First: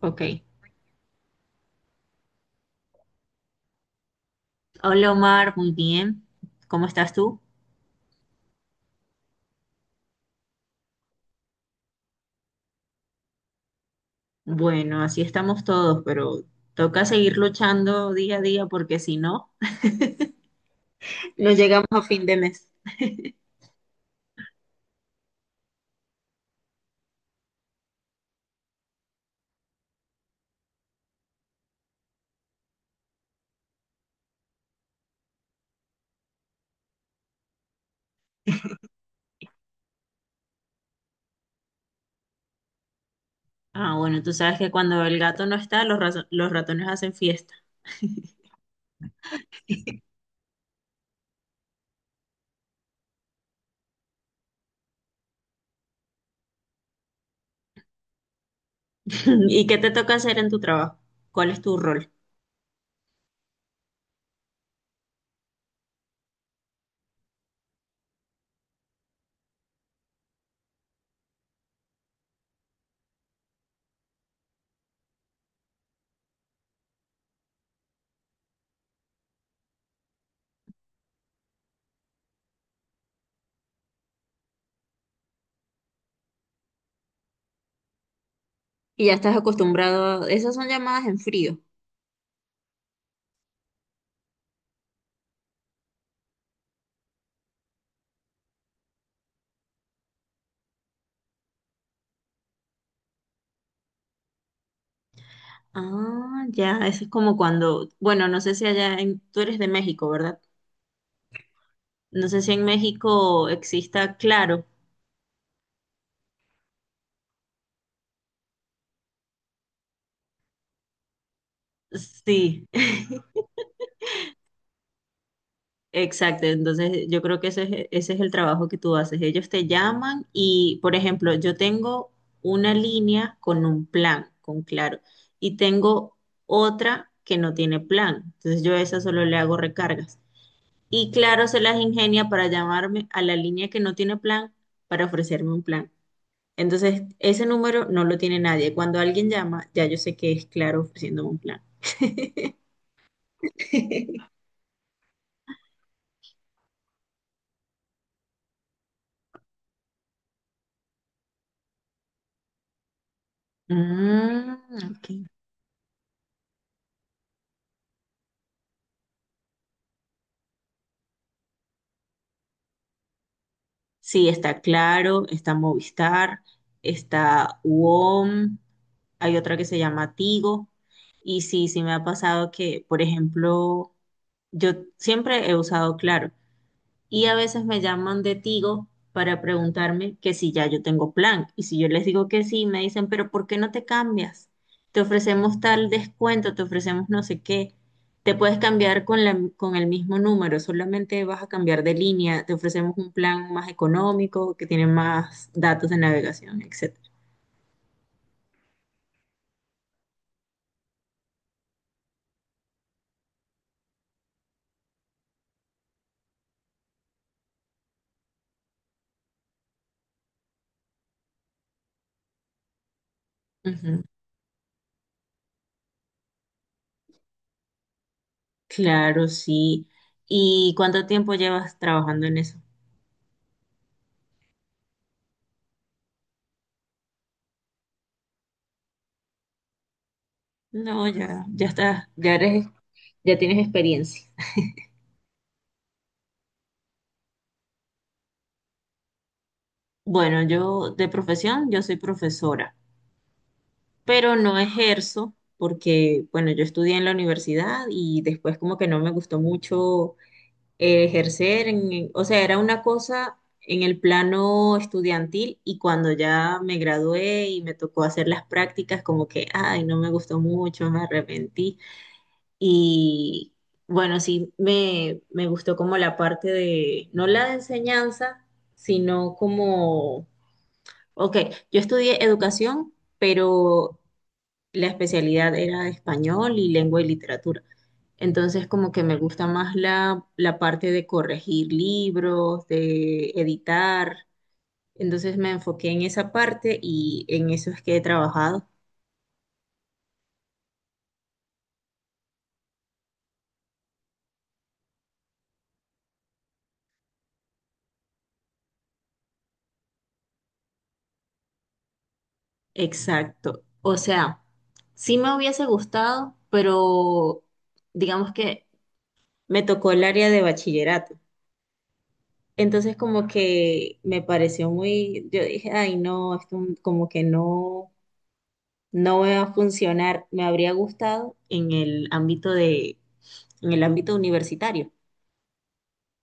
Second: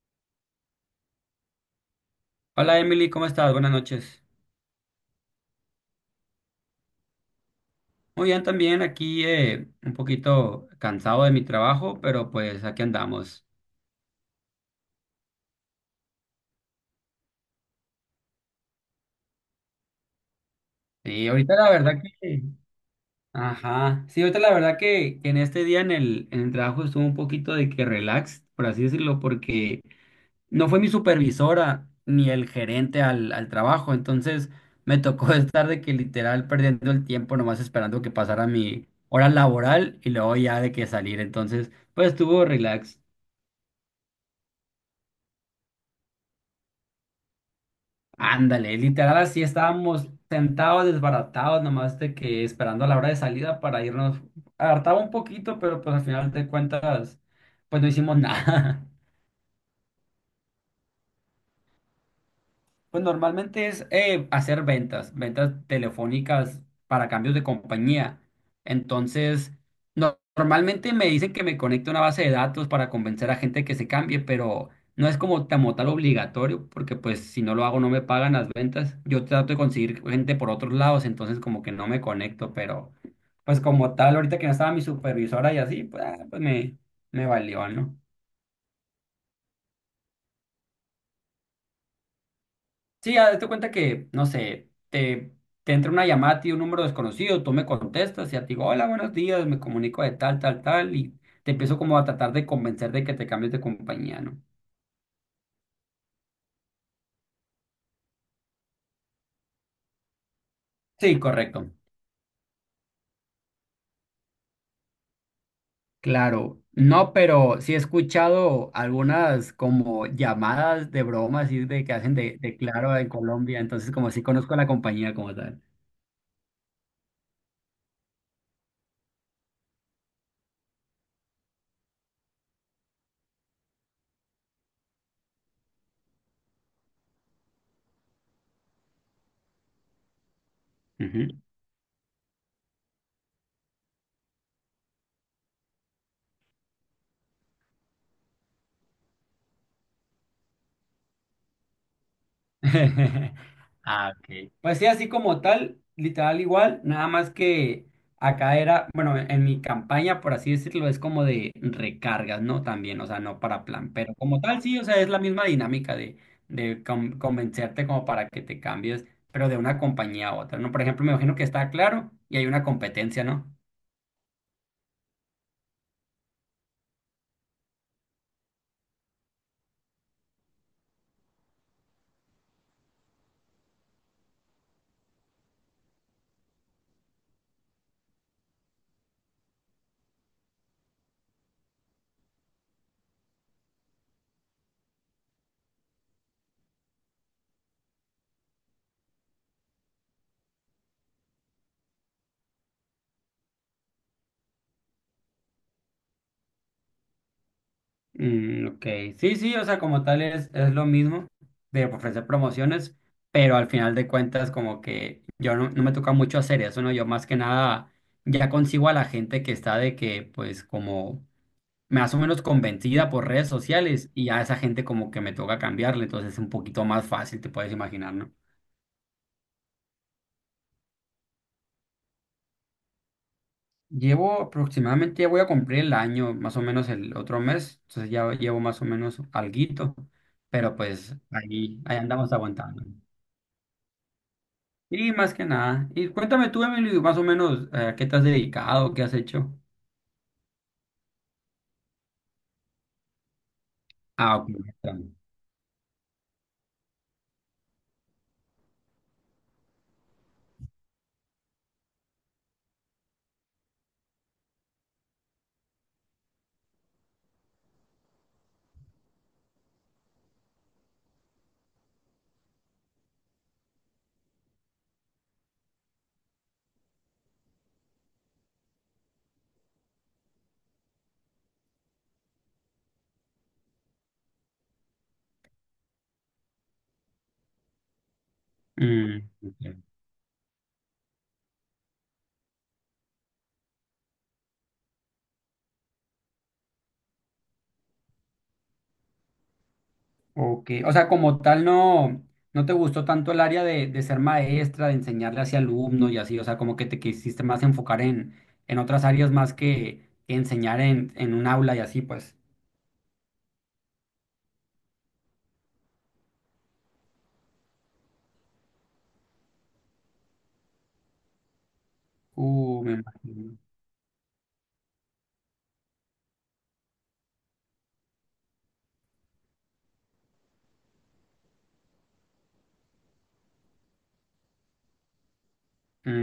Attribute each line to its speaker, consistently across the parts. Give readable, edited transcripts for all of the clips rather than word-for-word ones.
Speaker 1: Ok.
Speaker 2: Hola Emily, ¿cómo estás? Buenas noches.
Speaker 1: Hola Omar, muy bien. ¿Cómo estás tú?
Speaker 2: Muy bien, también aquí un poquito cansado de mi trabajo, pero pues aquí andamos.
Speaker 1: Bueno, así estamos todos, pero toca seguir luchando día a día porque si no,
Speaker 2: Sí,
Speaker 1: no
Speaker 2: ahorita la
Speaker 1: llegamos
Speaker 2: verdad
Speaker 1: a fin de
Speaker 2: que.
Speaker 1: mes.
Speaker 2: Ajá. Sí, ahorita la verdad que en este día en el trabajo estuvo un poquito de que relax, por así decirlo, porque no fue mi supervisora ni el gerente al trabajo, entonces me tocó estar de que literal perdiendo el tiempo nomás esperando que pasara mi hora laboral y luego ya de que salir, entonces pues estuvo relax.
Speaker 1: Ah, bueno, tú sabes que cuando el gato no está, los ratones hacen fiesta.
Speaker 2: Ándale, literal así estábamos sentados, desbaratados, nomás de que esperando a la hora de salida para irnos. Hartaba un poquito, pero pues al final de cuentas, pues no hicimos nada.
Speaker 1: ¿Y qué te toca hacer en tu trabajo? ¿Cuál es tu rol?
Speaker 2: Pues normalmente es hacer ventas, ventas telefónicas para cambios de compañía. Entonces, normalmente me dicen que me conecte a una base de datos para convencer a gente que se cambie, pero no es como, como tal obligatorio, porque pues si no lo hago no me pagan las ventas. Yo trato de conseguir gente por otros lados, entonces como que no me conecto, pero pues como tal, ahorita que no estaba mi supervisora y así, pues me valió, ¿no?
Speaker 1: Y ya estás acostumbrado, esas son llamadas en frío.
Speaker 2: Sí, ya date cuenta que, no sé, te entra una llamada a ti, un número desconocido, tú me contestas y ya te digo, hola, buenos días, me comunico de tal, tal, tal, y te empiezo como a tratar de convencer de que te cambies de compañía, ¿no?
Speaker 1: Ah, ya, eso es como cuando, bueno, no sé si tú eres de México, ¿verdad?
Speaker 2: Sí, correcto.
Speaker 1: No sé si en México exista Claro.
Speaker 2: Claro, no, pero sí he escuchado algunas como llamadas de broma, así de que hacen de
Speaker 1: Sí.
Speaker 2: Claro en Colombia, entonces como sí conozco la compañía como tal.
Speaker 1: Exacto, entonces yo creo que ese es el trabajo que tú haces. Ellos te llaman y, por ejemplo, yo tengo una línea con un plan, con claro, y tengo otra que no tiene plan. Entonces yo a esa solo le hago recargas. Y
Speaker 2: Ujú.
Speaker 1: claro, se las ingenia para llamarme a la línea que no tiene plan para ofrecerme un plan. Entonces, ese número no lo tiene nadie. Cuando alguien llama, ya yo sé que es claro ofreciéndome un plan.
Speaker 2: Ah, ok. Pues sí, así como tal, literal igual, nada más que acá era, bueno, en mi campaña, por así decirlo, es como de recargas, ¿no? También, o sea, no para plan, pero como
Speaker 1: Mm,
Speaker 2: tal, sí, o sea,
Speaker 1: ok.
Speaker 2: es la misma dinámica de convencerte como para que te cambies, pero de una compañía a otra, ¿no? Por ejemplo, me imagino que está claro y hay una competencia, ¿no?
Speaker 1: Sí, está Claro, está Movistar, está UOM, hay otra que se llama Tigo. Y sí, sí me ha pasado que, por ejemplo, yo siempre he usado Claro, y a veces me llaman de Tigo para preguntarme que si ya yo tengo plan. Y si yo les digo que sí, me dicen, pero ¿por qué no te cambias? Te ofrecemos tal descuento, te ofrecemos no sé qué. Te puedes cambiar con con el mismo número, solamente vas a cambiar de línea, te ofrecemos un plan más económico, que tiene más datos de navegación, etcétera.
Speaker 2: Mm, ok, sí, sí, o sea, como tal es lo mismo de ofrecer promociones, pero al final de cuentas como que yo no me toca mucho hacer eso, ¿no? Yo más que nada ya consigo a la gente que está de que pues como más o menos convencida por redes
Speaker 1: Ujú.
Speaker 2: sociales y a esa gente como que me toca cambiarle, entonces es un poquito más fácil, te puedes imaginar, ¿no?
Speaker 1: Claro, sí. ¿Y cuánto tiempo llevas trabajando en eso?
Speaker 2: Llevo aproximadamente, ya voy a cumplir el año, más o menos el otro mes, entonces ya llevo más o menos alguito, pero
Speaker 1: No,
Speaker 2: pues
Speaker 1: ya, ya
Speaker 2: ahí
Speaker 1: estás,
Speaker 2: andamos
Speaker 1: ya eres,
Speaker 2: aguantando.
Speaker 1: ya tienes experiencia.
Speaker 2: Y más que nada. Y cuéntame tú, Emily, más o menos, ¿a qué te has dedicado? ¿Qué has hecho?
Speaker 1: Bueno, yo de profesión, yo soy profesora, pero
Speaker 2: Ah, ok.
Speaker 1: no
Speaker 2: Ya está. Bien.
Speaker 1: ejerzo porque, bueno, yo estudié en la universidad y después como que no me gustó mucho ejercer, en- o sea, era una cosa en el plano estudiantil y cuando ya me gradué y me tocó hacer las prácticas, como que, ay, no me gustó mucho, me arrepentí. Y bueno, sí, me gustó como la parte de, no la de enseñanza, sino como, ok, yo estudié educación, pero la especialidad era español y lengua y literatura. Entonces, como que me
Speaker 2: Mm,
Speaker 1: gusta más
Speaker 2: ok.
Speaker 1: la parte de corregir libros, de editar. Entonces me enfoqué en esa parte y en eso es que he trabajado.
Speaker 2: Ok, o sea, como tal, no te gustó tanto el área de ser maestra, de enseñarle hacia alumnos y así. O sea, como que te quisiste más enfocar en otras áreas más que enseñar en un aula y así, pues.
Speaker 1: Exacto. O sea, sí me hubiese gustado, pero digamos que me tocó el área de bachillerato.
Speaker 2: Me
Speaker 1: Entonces como
Speaker 2: imagino.
Speaker 1: que me pareció muy, yo dije, ay no, esto como que no, no me va a funcionar. Me habría gustado en el ámbito de, en el ámbito universitario,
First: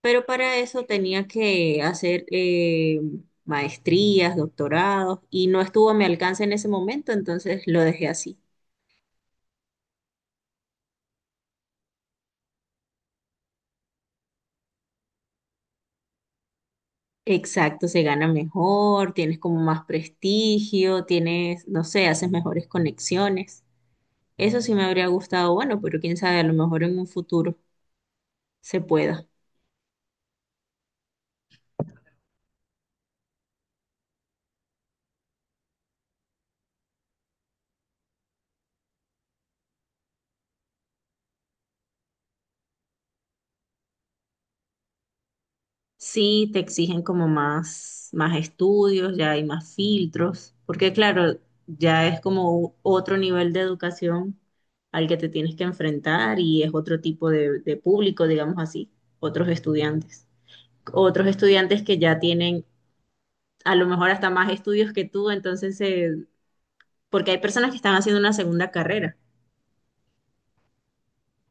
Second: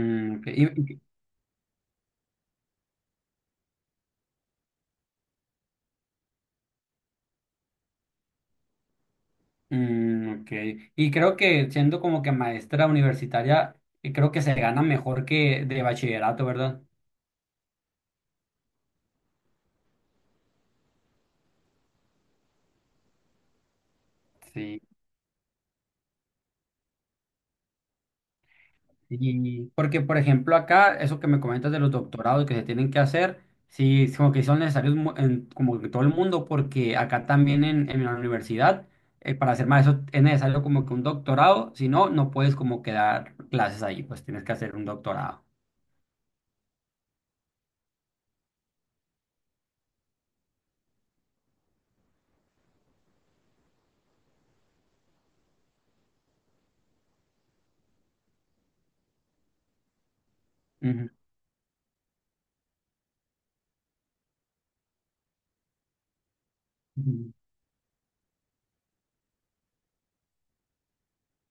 Speaker 1: pero
Speaker 2: ok.
Speaker 1: para eso
Speaker 2: Y-
Speaker 1: tenía que hacer maestrías, doctorados y no estuvo a mi alcance en ese momento, entonces lo dejé así.
Speaker 2: ok. Y creo que siendo como que maestra universitaria, creo que se gana mejor que de bachillerato, ¿verdad?
Speaker 1: Exacto, se gana mejor, tienes como más prestigio, tienes, no sé, haces mejores conexiones. Eso sí
Speaker 2: Sí,
Speaker 1: me habría gustado, bueno, pero quién sabe, a lo mejor en un futuro se pueda.
Speaker 2: y porque por ejemplo acá, eso que me comentas de los doctorados que se tienen que hacer, sí, es como que son necesarios en, como en todo el mundo, porque acá también en la universidad, para hacer maestro es necesario como que un doctorado, si no, no puedes como que dar clases ahí, pues tienes que hacer un doctorado.
Speaker 1: Sí, te exigen como más, más estudios, ya hay más filtros, porque claro, ya es como u- otro nivel de educación al que te tienes que enfrentar y es otro tipo de público, digamos así, otros estudiantes.
Speaker 2: Ujú.
Speaker 1: Otros estudiantes que ya tienen a lo mejor hasta más estudios que tú, entonces, porque hay personas que están haciendo una segunda carrera.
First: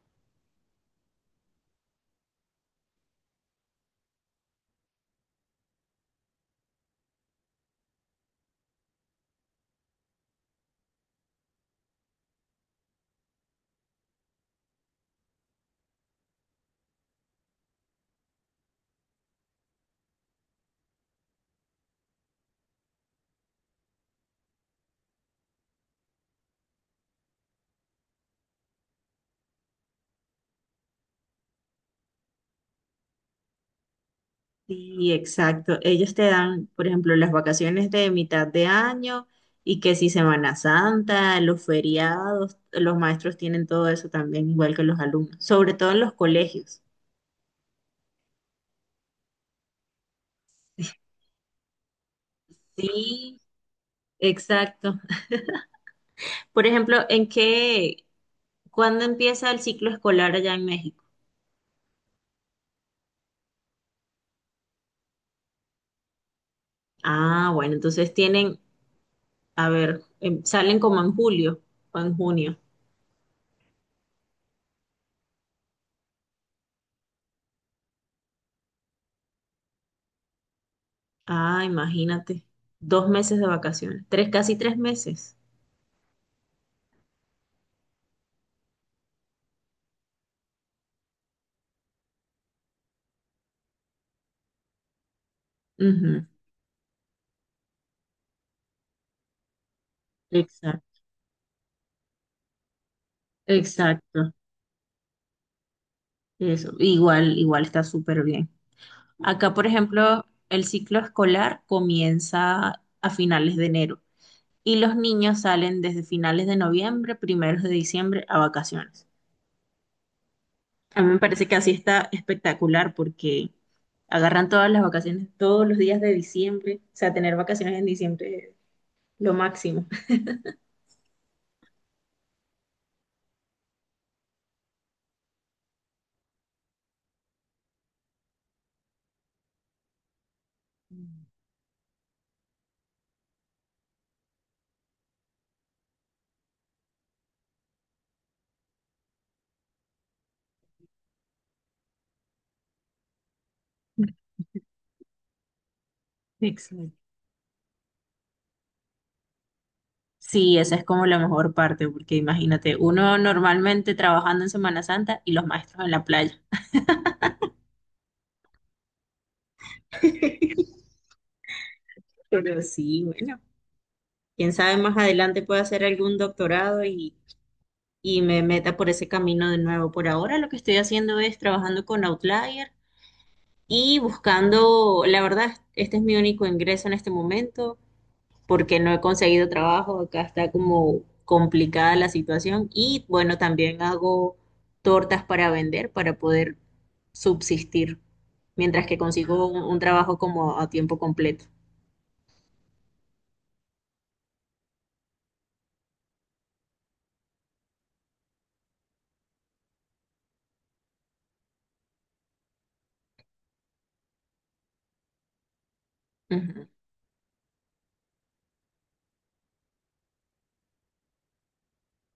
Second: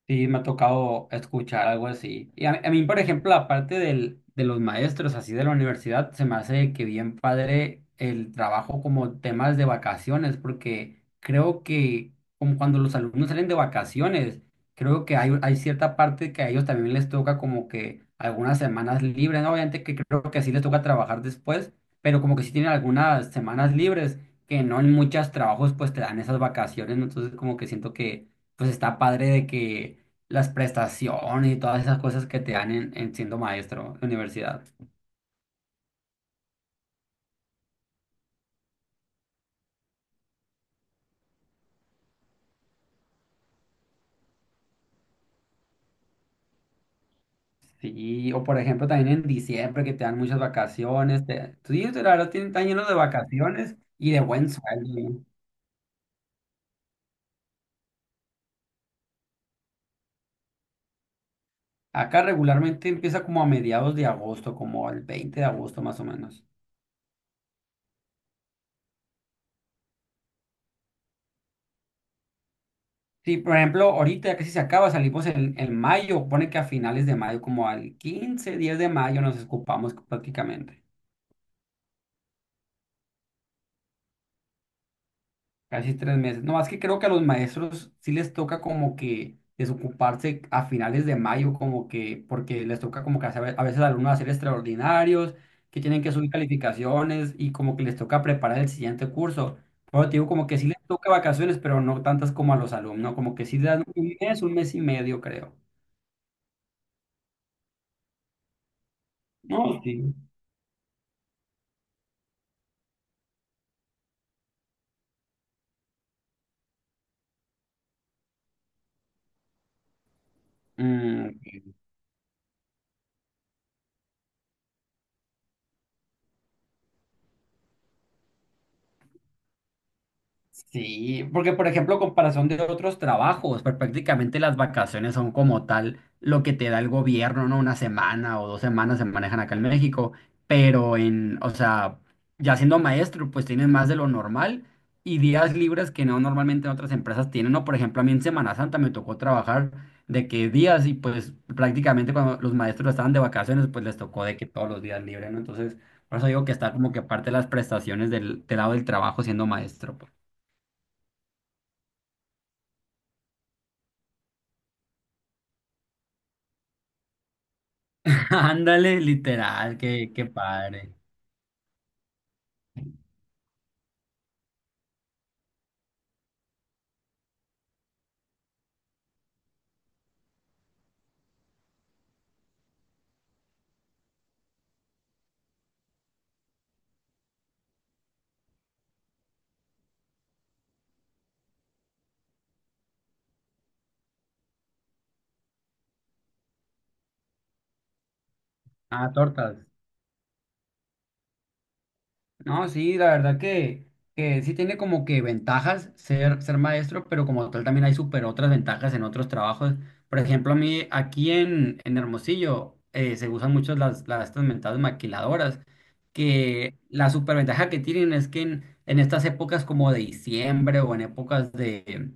Speaker 2: Sí, me ha tocado escuchar algo así. Y a mí, por ejemplo, aparte de los maestros así de la universidad, se me hace que bien padre el trabajo como temas de vacaciones, porque creo que como cuando los alumnos salen de vacaciones, creo que hay cierta parte que a ellos también les toca como que algunas semanas libres, ¿no? Obviamente que creo que sí les toca trabajar después, pero como que sí tienen algunas semanas libres, que no en muchos trabajos pues te dan esas vacaciones, ¿no? Entonces como que siento que pues está padre de que las prestaciones y todas esas cosas que te dan en siendo maestro de universidad.
Speaker 1: Sí, exacto. Ellos te dan, por ejemplo, las vacaciones de mitad de año y que si Semana Santa, los feriados, los maestros tienen todo eso también, igual que los alumnos, sobre todo en los colegios.
Speaker 2: Sí, o por ejemplo también en diciembre que te dan muchas vacaciones. Sí, la verdad están llenos de
Speaker 1: Sí,
Speaker 2: vacaciones y de buen
Speaker 1: exacto.
Speaker 2: sueldo.
Speaker 1: Por ejemplo, ¿cuándo empieza el ciclo escolar allá en México?
Speaker 2: Acá regularmente empieza como a mediados de agosto, como el 20 de agosto más o menos.
Speaker 1: Ah, bueno, entonces tienen, a ver, salen como en julio o en junio.
Speaker 2: Sí, por ejemplo, ahorita ya casi se acaba, salimos en mayo, pone que a finales de mayo, como al 15 10 de mayo nos escupamos prácticamente.
Speaker 1: Ah, imagínate, dos meses de vacaciones, tres, casi tres meses.
Speaker 2: Casi 3 meses. No, es que creo que a los maestros sí les toca como que desocuparse a finales de mayo, como que, porque les toca como que a veces a alumnos hacer extraordinarios, que tienen que
Speaker 1: Ujú.
Speaker 2: subir calificaciones y como que les toca preparar el siguiente curso. Pero te digo, como que sí les
Speaker 1: Exacto.
Speaker 2: toca vacaciones, pero no tantas como a los alumnos, como que sí dan
Speaker 1: Exacto,
Speaker 2: un mes y medio, creo.
Speaker 1: eso, igual, igual está súper bien. Acá, por
Speaker 2: No, sí.
Speaker 1: ejemplo, el ciclo escolar comienza a finales de enero y los niños salen desde finales de noviembre, primeros de diciembre a vacaciones. A mí me parece que así está espectacular porque agarran todas las vacaciones, todos los días de diciembre, o sea, tener vacaciones en diciembre es lo máximo.
Speaker 2: Sí, porque por ejemplo, comparación de otros trabajos, pues, prácticamente las vacaciones son como tal lo que te da el gobierno, ¿no? Una semana o dos semanas se manejan acá en México, pero o sea, ya siendo maestro, pues tienes más de lo normal y días libres que no normalmente en otras empresas tienen, ¿no? Por ejemplo, a mí en Semana Santa me tocó trabajar de que días y pues prácticamente cuando los maestros estaban de vacaciones, pues les tocó de que todos los días libres, ¿no? Entonces, por eso digo que está como
Speaker 1: Exacto.
Speaker 2: que parte de las prestaciones del lado del trabajo siendo maestro, pues.
Speaker 1: Sí, esa es como la mejor parte, porque imagínate, uno normalmente trabajando en Semana Santa y los maestros en la playa.
Speaker 2: Ándale, literal, qué padre.
Speaker 1: Pero sí, bueno, quién sabe, más adelante puedo hacer algún doctorado y me meta por ese camino de nuevo. Por ahora lo que estoy haciendo es trabajando con Outlier y buscando, la verdad, este es mi único ingreso en este momento porque no he conseguido trabajo, acá está como complicada la situación y bueno, también hago tortas para vender para poder subsistir mientras que
Speaker 2: Ah,
Speaker 1: consigo
Speaker 2: tortas.
Speaker 1: un trabajo como a tiempo completo.
Speaker 2: No, sí, la verdad que sí tiene como que ventajas ser maestro, pero como tal también hay súper otras ventajas en otros trabajos. Por ejemplo, a mí aquí en Hermosillo se usan mucho las estas mentadas maquiladoras, que la superventaja que tienen es que en estas épocas como de diciembre o en épocas de,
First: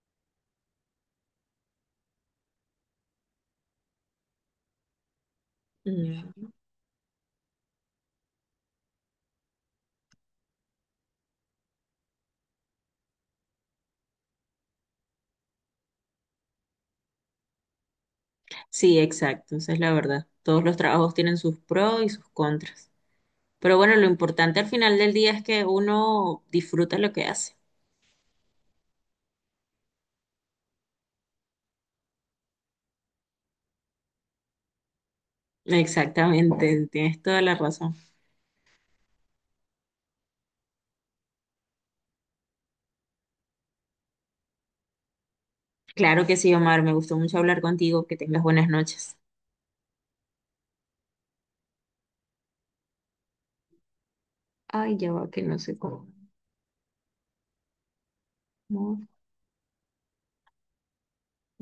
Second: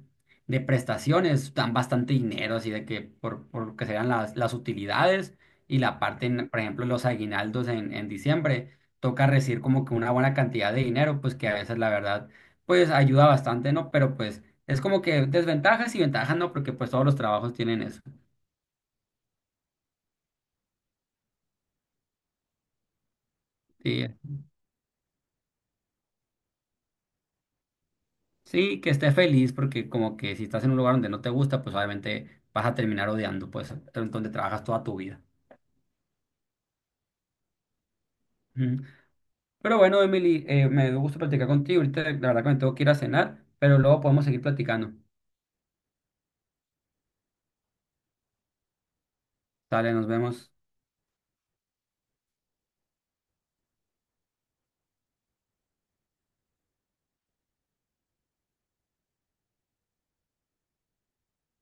Speaker 2: de prestaciones dan bastante dinero, así de que por lo que sean las utilidades y la parte, en,
Speaker 1: Ujú.
Speaker 2: por ejemplo, los aguinaldos en diciembre toca recibir como que una buena cantidad de dinero, pues que a veces la verdad, pues ayuda bastante, ¿no? Pero pues es como que desventajas y ventajas, ¿no? Porque pues todos los trabajos tienen eso.
Speaker 1: Sí, exacto, esa es la verdad. Todos los trabajos tienen sus pros y sus contras. Pero bueno, lo
Speaker 2: Y,
Speaker 1: importante al final del día es que uno disfruta lo que hace.
Speaker 2: sí, que esté feliz, porque como que si estás en un lugar donde no te gusta, pues obviamente vas a terminar odiando, pues, donde trabajas toda tu vida.
Speaker 1: Exactamente, tienes toda la razón.
Speaker 2: Ujú. Pero bueno, Emily, me dio gusto platicar contigo. Ahorita la verdad que me tengo que ir a cenar, pero luego podemos seguir platicando.
Speaker 1: Claro que sí, Omar, me gustó mucho hablar contigo. Que tengas buenas noches.
Speaker 2: Dale, nos vemos.
Speaker 1: Ay, ya va, que no sé cómo.